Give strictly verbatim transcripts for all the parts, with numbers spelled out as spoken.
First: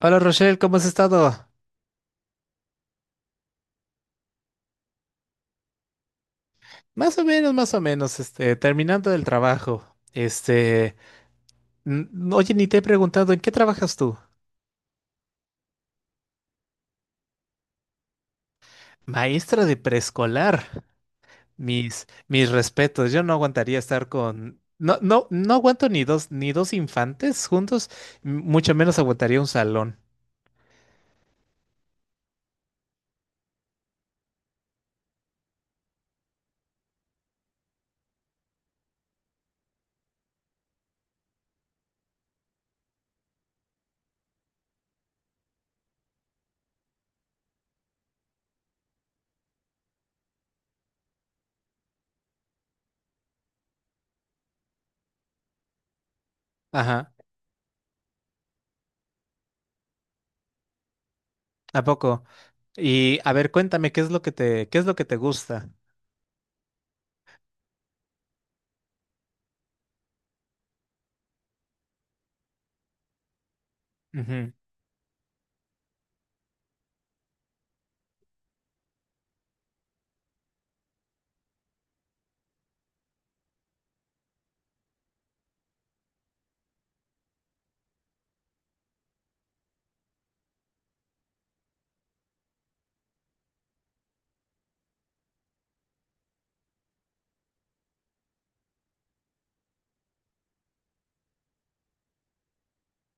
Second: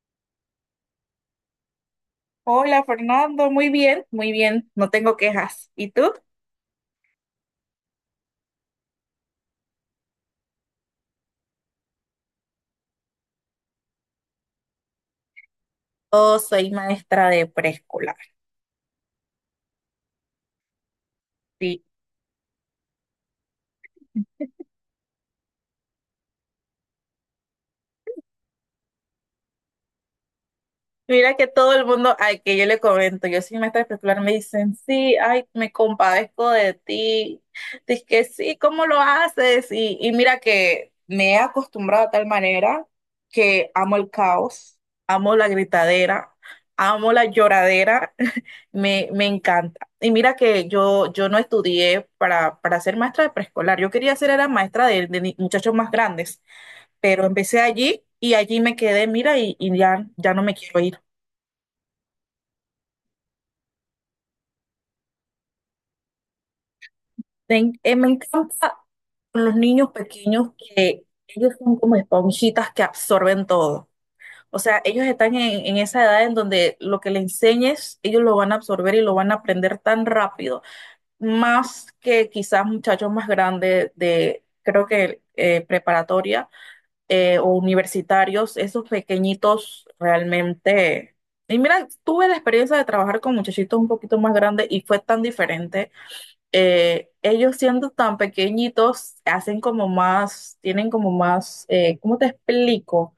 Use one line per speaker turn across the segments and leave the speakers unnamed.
Hola Rochelle, ¿cómo has estado?
Hola Fernando, muy bien, muy bien, no tengo quejas. ¿Y tú?
Más o menos, más o menos, este, terminando el trabajo. Este, n- oye, ni te he preguntado, ¿en qué trabajas tú?
Yo soy maestra de preescolar.
Maestra de preescolar. Mis, mis respetos, yo no aguantaría estar con, no, no, no aguanto ni dos, ni dos infantes juntos, m- mucho menos aguantaría un salón.
Mira que todo el mundo al que yo le comento, yo soy maestra especular, me dicen, sí, ay, me compadezco de ti. Dice que sí, ¿cómo lo haces? Y, y mira que me he acostumbrado a tal manera que amo el caos, amo la gritadera, amo la lloradera, me, me encanta. Y mira que yo, yo no estudié para, para ser maestra de preescolar, yo quería ser era maestra de, de ni- muchachos más grandes,
Ajá,
pero empecé allí y allí me quedé, mira, y, y ya, ya no me quiero ir.
¿a poco? Y a ver, cuéntame, ¿qué es lo que te, ¿qué es lo que te gusta?
Me, en- eh, me encanta con los niños pequeños, que ellos son como esponjitas que absorben todo.
Ujú.
O sea, ellos están en, en esa edad en donde lo que le enseñes, ellos lo van a absorber y lo van a aprender tan rápido, más que quizás muchachos más grandes de, creo que eh, preparatoria eh, o universitarios, esos pequeñitos realmente. Y mira, tuve la experiencia de trabajar con muchachitos un poquito más grandes y fue tan diferente. Eh, ellos siendo tan pequeñitos hacen como más, tienen como más, eh, ¿cómo te explico?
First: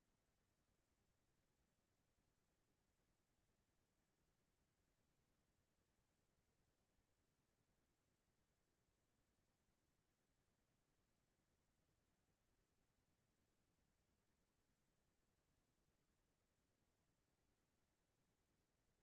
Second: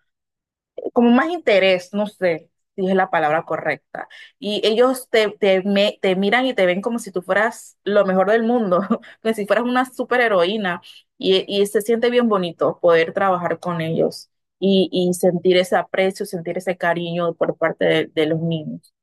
Como más interés, no sé si es la palabra correcta. Y ellos te, te, me- te miran y te ven como si tú fueras lo mejor del mundo, como si fueras una superheroína. Y, y se siente bien bonito poder trabajar con ellos y, y sentir ese aprecio, sentir ese cariño por parte de de los niños.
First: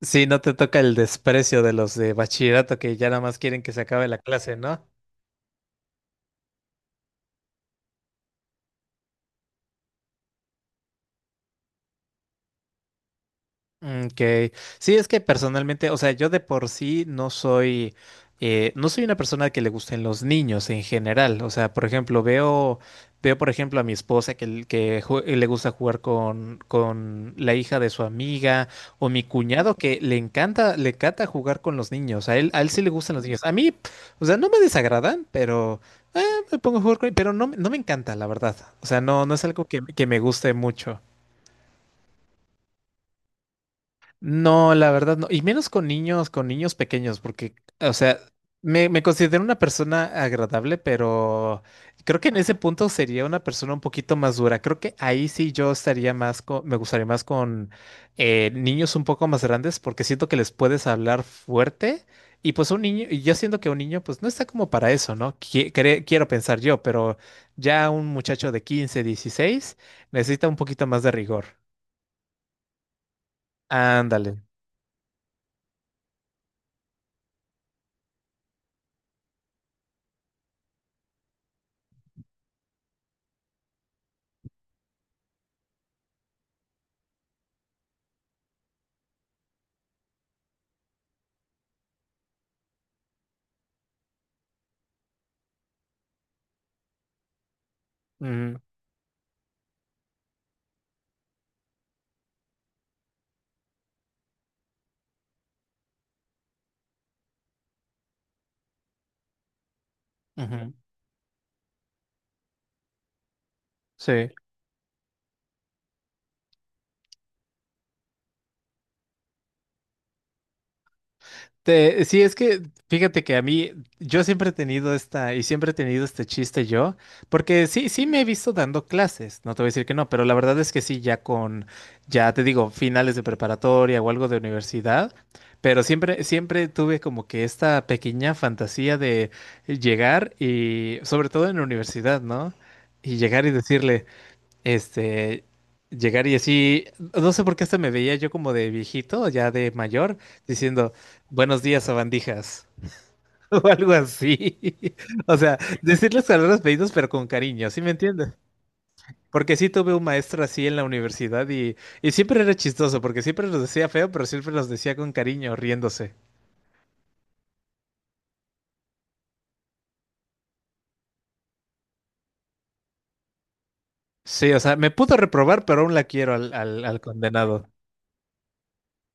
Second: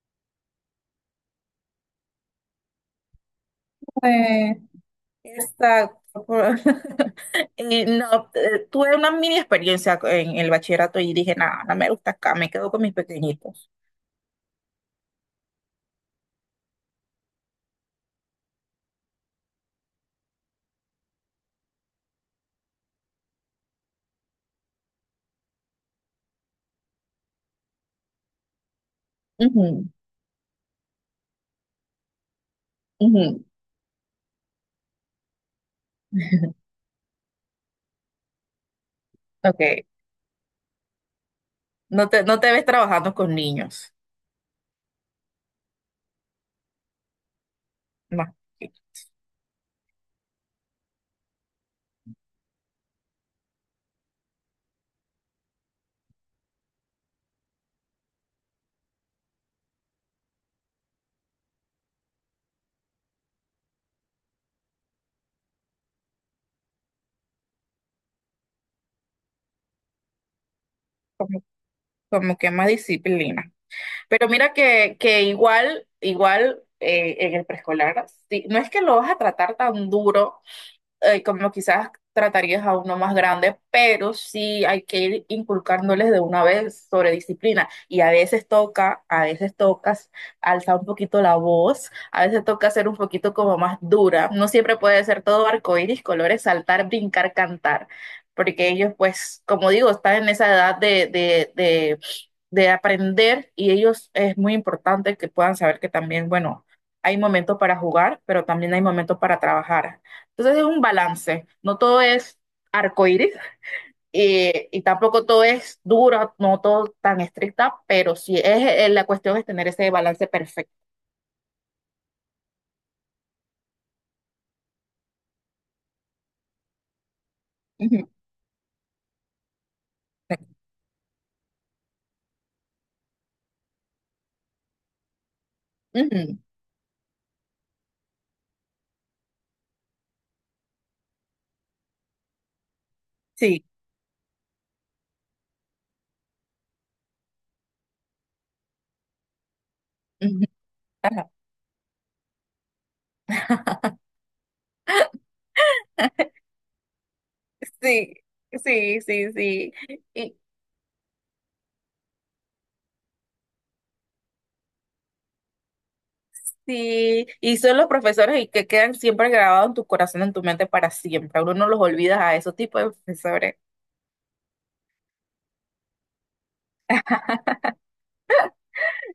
Sí, no te toca el desprecio de los de bachillerato que ya nada más quieren que se acabe la clase, ¿no?
Exacto. por- eh, no, eh, tuve una mini experiencia en el bachillerato y dije, nada, no me gusta acá, me quedo con mis pequeñitos.
Mm, okay, sí, es que personalmente, o sea, yo de por sí no soy, eh, no soy una persona que le gusten los niños en general. O sea, por ejemplo, veo, veo por ejemplo a mi esposa que, l- que jue- le gusta jugar con, con la hija de su amiga o mi cuñado
Ujú,
que le encanta, le encanta jugar con los niños. A él, a él sí le gustan los niños.
ujú.
A mí, p- o sea, no me desagradan, pero eh, me pongo a jugar con, pero no, me- no me encanta, la verdad. O sea, no, no es algo que,
Ok,
que me guste mucho.
no te, no te ves trabajando con niños,
No, la verdad no. Y menos con niños, con niños pequeños, porque, o sea,
no, sí,
me, me considero una persona agradable, pero creo que en ese punto sería una persona un poquito más dura. Creo que ahí sí yo estaría más con, me gustaría más con eh, niños un poco más grandes, porque siento que les puedes hablar fuerte. Y pues un niño, y yo siento que un niño, pues no está como para eso, ¿no? Qui- cre- quiero pensar yo, pero ya un muchacho de quince, dieciséis necesita un poquito más de
como,
rigor.
como que más disciplina. Pero
Ándale.
mira que, que igual, igual eh, en el preescolar, sí, no es que lo vas a tratar tan duro, eh, como quizás tratarías a uno más grande, pero sí hay que ir inculcándoles de una vez sobre disciplina. Y a veces toca, a veces tocas alzar un poquito la voz, a veces toca ser un poquito como más dura. No siempre puede ser todo arcoíris, colores, saltar, brincar, cantar.
Ujú,
Porque ellos, pues, como digo, están en esa edad de, de, de de aprender y ellos es muy importante que puedan saber que también, bueno, hay momentos para jugar, pero también hay momentos para trabajar. Entonces es
ujú.
un balance, no todo es arcoíris
Sí.
eh, y tampoco todo es duro, no todo tan estricta, pero sí es eh, la cuestión es tener ese balance perfecto.
Te- sí, es que fíjate que a mí, yo siempre he tenido esta, y siempre he tenido este chiste yo, porque sí, sí
Ujú,
me he visto dando clases, no te voy a decir que no, pero la verdad es que sí, ya con, ya te digo, finales de preparatoria o algo de universidad, pero siempre,
ujú,
siempre tuve como que esta pequeña fantasía de llegar y, sobre todo en la universidad, ¿no? Y llegar y
sí.
decirle, este, llegar y así, no sé por qué hasta me veía yo como de viejito, ya de mayor,
Ujú,
diciendo,
ajá.
buenos días, sabandijas, o algo así. O sea, decirles palabras pedidos, pero con cariño, ¿sí me
Sí,
entiendes?
sí, sí,
Porque sí
sí.
tuve un
Y,
maestro así en la universidad y, y siempre era chistoso, porque siempre los decía feo, pero siempre los decía con cariño, riéndose.
Sí, y son los profesores y que quedan siempre grabados en tu corazón, en tu mente para siempre. Uno no los olvida a esos tipos de profesores.
Sí, o sea, me pudo reprobar, pero aún la quiero al, al, al condenado.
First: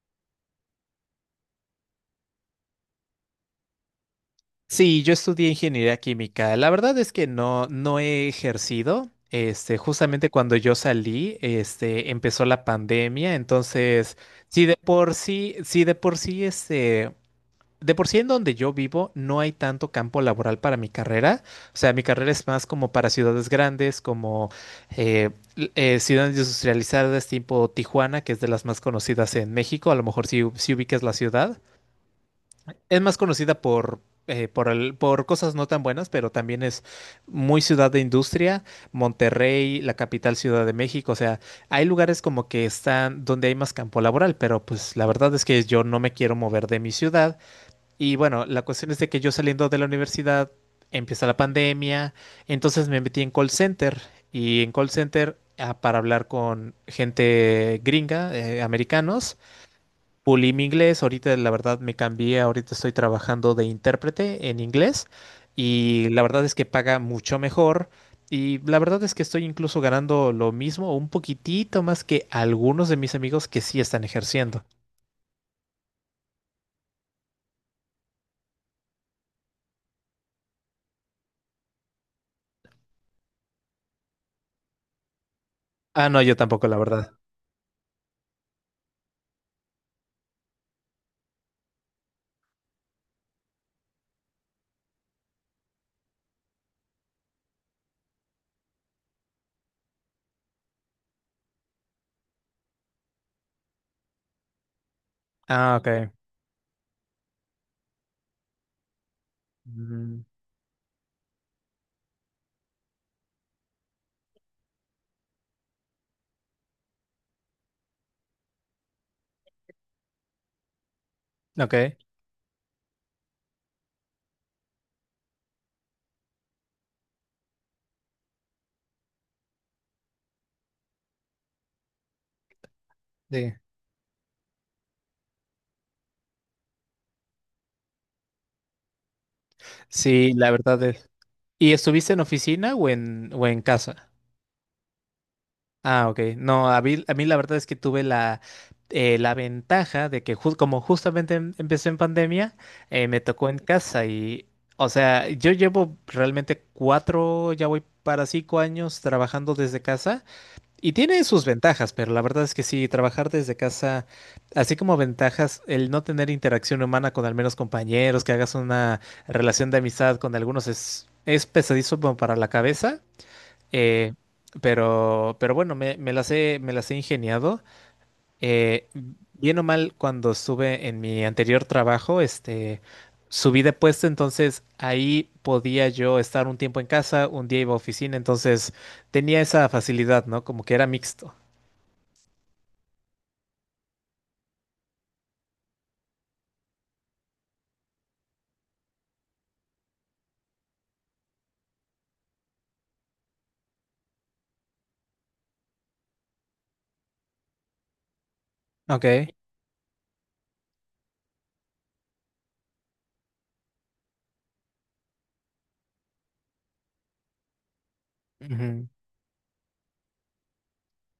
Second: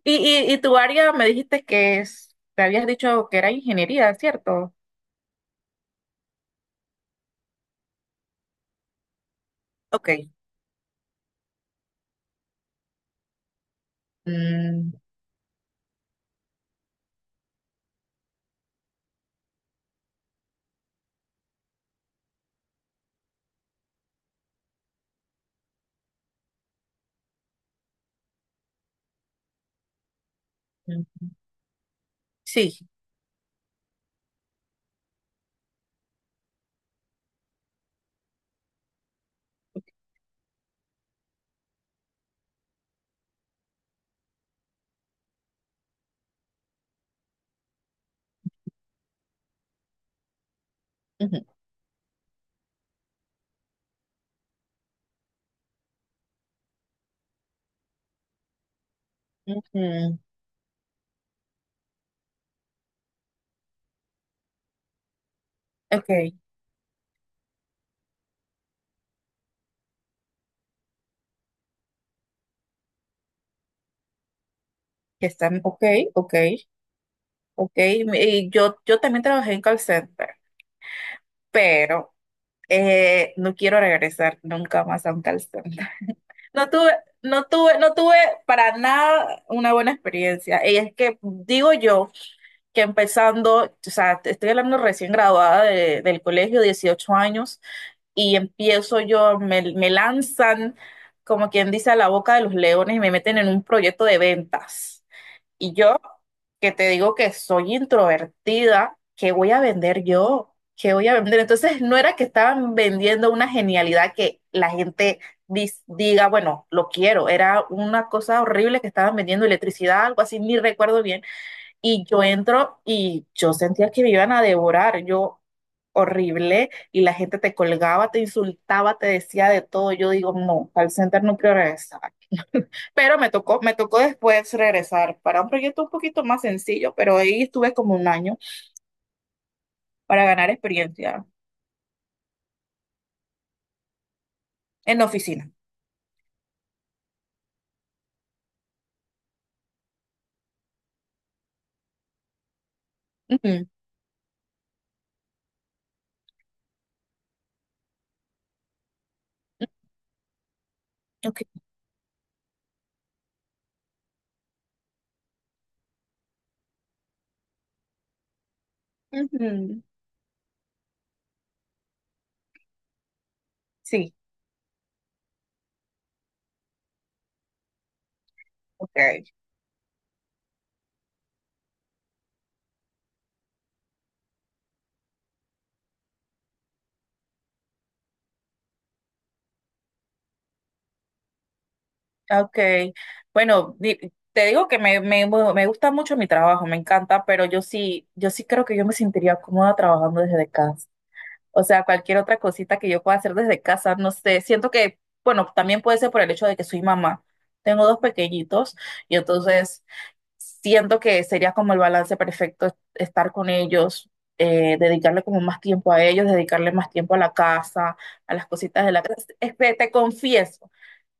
Y, y, y tu área me dijiste que es, te habías dicho que era ingeniería, ¿cierto?
Sí, yo estudié ingeniería química. La verdad es que no, no he ejercido. Este, justamente
Ok.
cuando yo salí, este, empezó la pandemia. Entonces, sí de
Mm,
por sí, sí de por sí, este, de por sí en donde yo vivo no hay tanto campo laboral para mi carrera. O sea, mi carrera es más como para ciudades grandes, como eh, l- eh, ciudades industrializadas tipo Tijuana, que es de las más conocidas en México. A lo mejor si, si ubicas la
mm,
ciudad
sí.
es más conocida por, eh, por, el- por cosas no tan buenas, pero también es muy ciudad de industria, Monterrey, la capital Ciudad de México, o sea, hay lugares como que están donde hay más campo laboral, pero pues la verdad es que yo no me quiero mover de mi ciudad. Y bueno, la cuestión es de que yo saliendo de la universidad empieza la
Ujú,
pandemia, entonces me metí en call center y en call center ah, para hablar con gente gringa, eh, americanos
ujú.
pulí mi inglés, ahorita la verdad me cambié, ahorita estoy trabajando de intérprete en inglés y la
Ok.
verdad es que paga mucho mejor y la verdad es que estoy incluso ganando lo mismo, o un poquitito más que algunos de mis amigos que sí están ejerciendo.
que Están, ok, ok, ok. Y yo, yo también trabajé en call center, pero eh, no quiero regresar nunca más a un call center.
Ah, no, yo tampoco,
No
la
tuve,
verdad.
no tuve, no tuve para nada una buena experiencia. Y es que digo yo que empezando, o sea, te estoy hablando recién graduada de- del colegio, dieciocho años, y empiezo yo, me, me lanzan, como quien dice, a la boca de los leones y me meten en un proyecto de ventas. Y
Ah,
yo,
ok.
que te digo que soy introvertida, ¿qué voy a vender
Mm,
yo? ¿Qué voy a vender? Entonces, no era que estaban vendiendo una genialidad que la gente dis- diga, bueno, lo quiero. Era una cosa horrible que estaban vendiendo electricidad, algo así, ni recuerdo bien
ok,
y yo entro y yo sentía que me iban a devorar, yo horrible, y la gente te colgaba, te insultaba, te decía de todo. Yo digo, no, al center no quiero regresar. Pero me
sí.
tocó, me tocó después regresar para un proyecto un poquito más sencillo, pero ahí estuve como un año para
Sí,
ganar
la verdad es.
experiencia
¿Y estuviste en oficina o en, o en casa?
en la oficina.
Ah, ok. No, a mí, a mí la verdad es que tuve la, eh, la ventaja de que ju- como justamente em- empezó en pandemia, eh, me tocó en
Ujú,
casa y, o sea, yo llevo realmente cuatro, ya voy para cinco años trabajando desde casa y tiene sus
ok.
ventajas, pero la verdad es que sí, trabajar desde casa, así como ventajas, el no tener interacción humana con al menos compañeros, que hagas una relación de
Ujú,
amistad con algunos es, es pesadizo como para la cabeza. Eh,
sí,
pero, pero bueno, me, me las he, me las he ingeniado. Eh,
ok.
bien o mal, cuando estuve en mi anterior trabajo, este, subí de puesto, entonces ahí podía yo estar un tiempo en casa, un día iba a oficina, entonces tenía esa facilidad, ¿no? Como que era mixto.
Ah, okay, bueno, di- te digo que me, me, bueno, me gusta mucho mi trabajo, me encanta, pero yo sí, yo sí creo que yo me sentiría cómoda trabajando desde casa. O sea, cualquier otra cosita que yo pueda hacer desde casa, no sé, siento que, bueno, también puede ser por el hecho de que soy mamá. Tengo dos pequeñitos y
Ok,
entonces siento que sería como el balance perfecto estar con ellos, eh, dedicarle como más tiempo a ellos, dedicarle más tiempo a la casa, a las cositas
ujú.
de la casa. Este, te confieso.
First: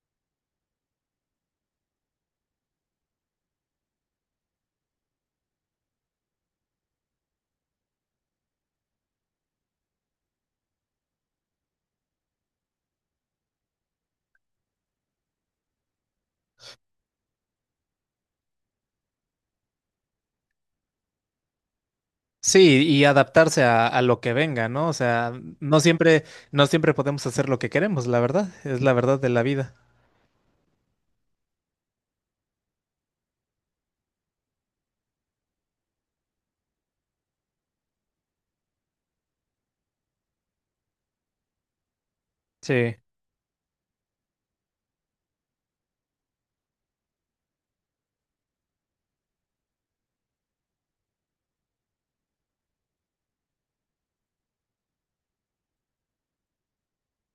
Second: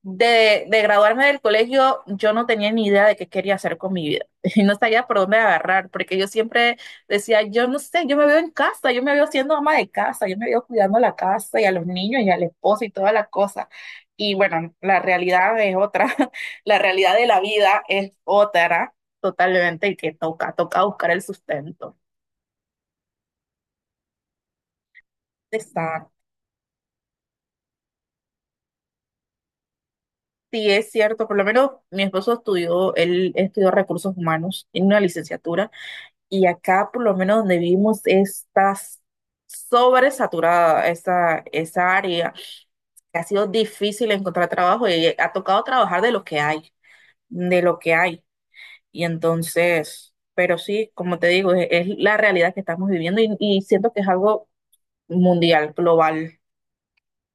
De, de graduarme del colegio, yo no tenía ni idea de qué quería hacer con mi vida. Y no sabía por dónde agarrar, porque yo siempre decía, yo no sé, yo me veo en casa, yo me veo siendo ama de casa, yo me veo cuidando la casa y a los niños y al esposo y toda la cosa. Y bueno, la realidad es otra, la realidad de la vida es otra totalmente y que toca, toca buscar el sustento.
Sí, y adaptarse a, a lo que venga, ¿no? O sea, no
Exacto.
siempre, no siempre podemos hacer lo que queremos, la verdad, es la verdad de la vida.
Sí, es cierto, por lo menos mi esposo estudió, él estudió recursos humanos, tiene una licenciatura. Y acá, por lo menos donde vivimos, está sobresaturada esa, esa área.
Sí.
Ha sido difícil encontrar trabajo y ha tocado trabajar de lo que hay, de lo que hay. Y entonces, pero sí, como te digo, es, es la realidad que estamos viviendo y, y siento que es algo mundial, global.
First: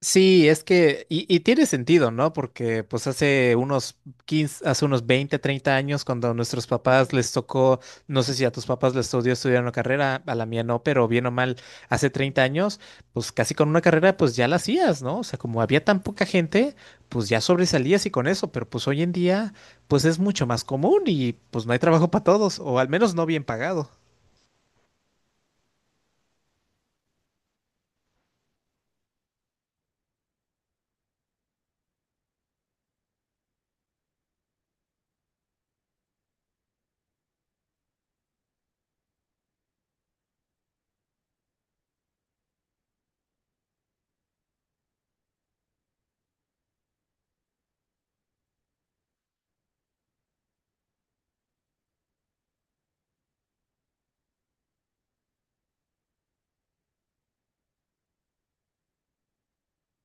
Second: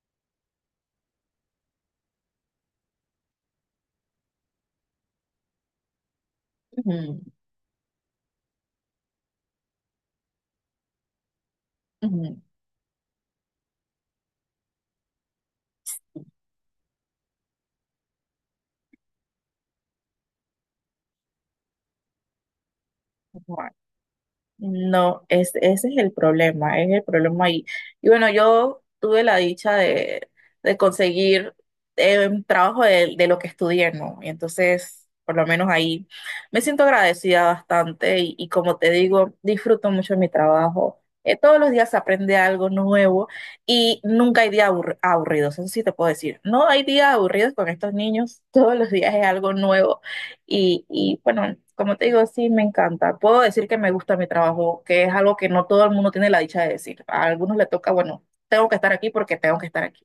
Sí, es que, y, y tiene sentido, ¿no? Porque pues hace unos quince, hace unos veinte, treinta años, cuando a nuestros papás
Ujú,
les tocó, no sé si a tus papás les tocó estudiar una carrera, a la mía no, pero bien o mal, hace
ujú,
treinta años, pues casi con una carrera pues ya la hacías, ¿no? O sea, como había tan poca gente, pues ya sobresalías y con eso, pero pues hoy en día pues es mucho más común y pues no hay trabajo para todos, o al menos no bien
ujú.
pagado.
No, es, ese es el problema, es el problema ahí. Y bueno, yo tuve la dicha de, de conseguir eh, un trabajo de, de lo que estudié, ¿no? Y entonces, por lo menos ahí, me siento agradecida bastante y, y como te digo, disfruto mucho mi trabajo. Eh, todos los días se aprende algo nuevo y nunca hay días aburr- aburridos, eso sí te puedo decir. No hay días aburridos con estos niños, todos los días es algo nuevo y, y bueno, como te digo, sí me encanta. Puedo decir que me gusta mi trabajo, que es algo que no todo el mundo tiene la dicha de decir. A algunos le toca, bueno, tengo que estar aquí porque tengo que estar aquí.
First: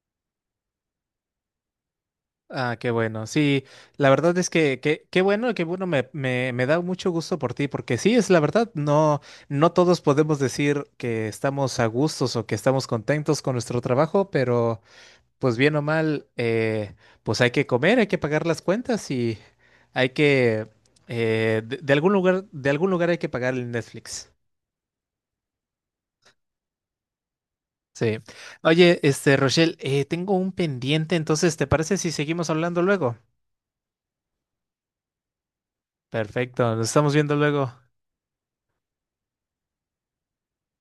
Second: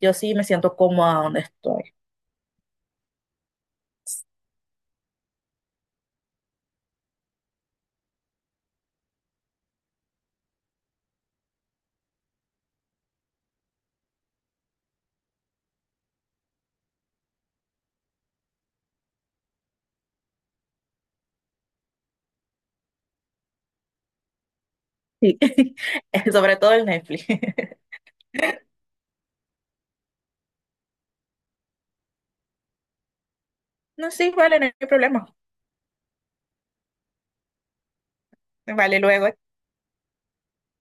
Yo sí me siento cómoda donde estoy.
Ah, qué bueno. Sí, la verdad es que que- qué bueno, qué bueno, me, me, me da mucho gusto por ti, porque sí, es la verdad, no, no todos podemos decir que estamos a gustos o que estamos contentos con nuestro trabajo, pero pues bien o mal, eh, pues hay que comer, hay que pagar las cuentas y hay que, eh, de, de algún lugar, de algún lugar hay que pagar el Netflix.
Sí, sobre todo el Netflix.
Sí. Oye, este, Rochelle, eh, tengo un pendiente, entonces, ¿te parece si seguimos hablando luego?
No, sí, vale, no hay problema.
Perfecto, nos estamos viendo luego.
Vale, luego.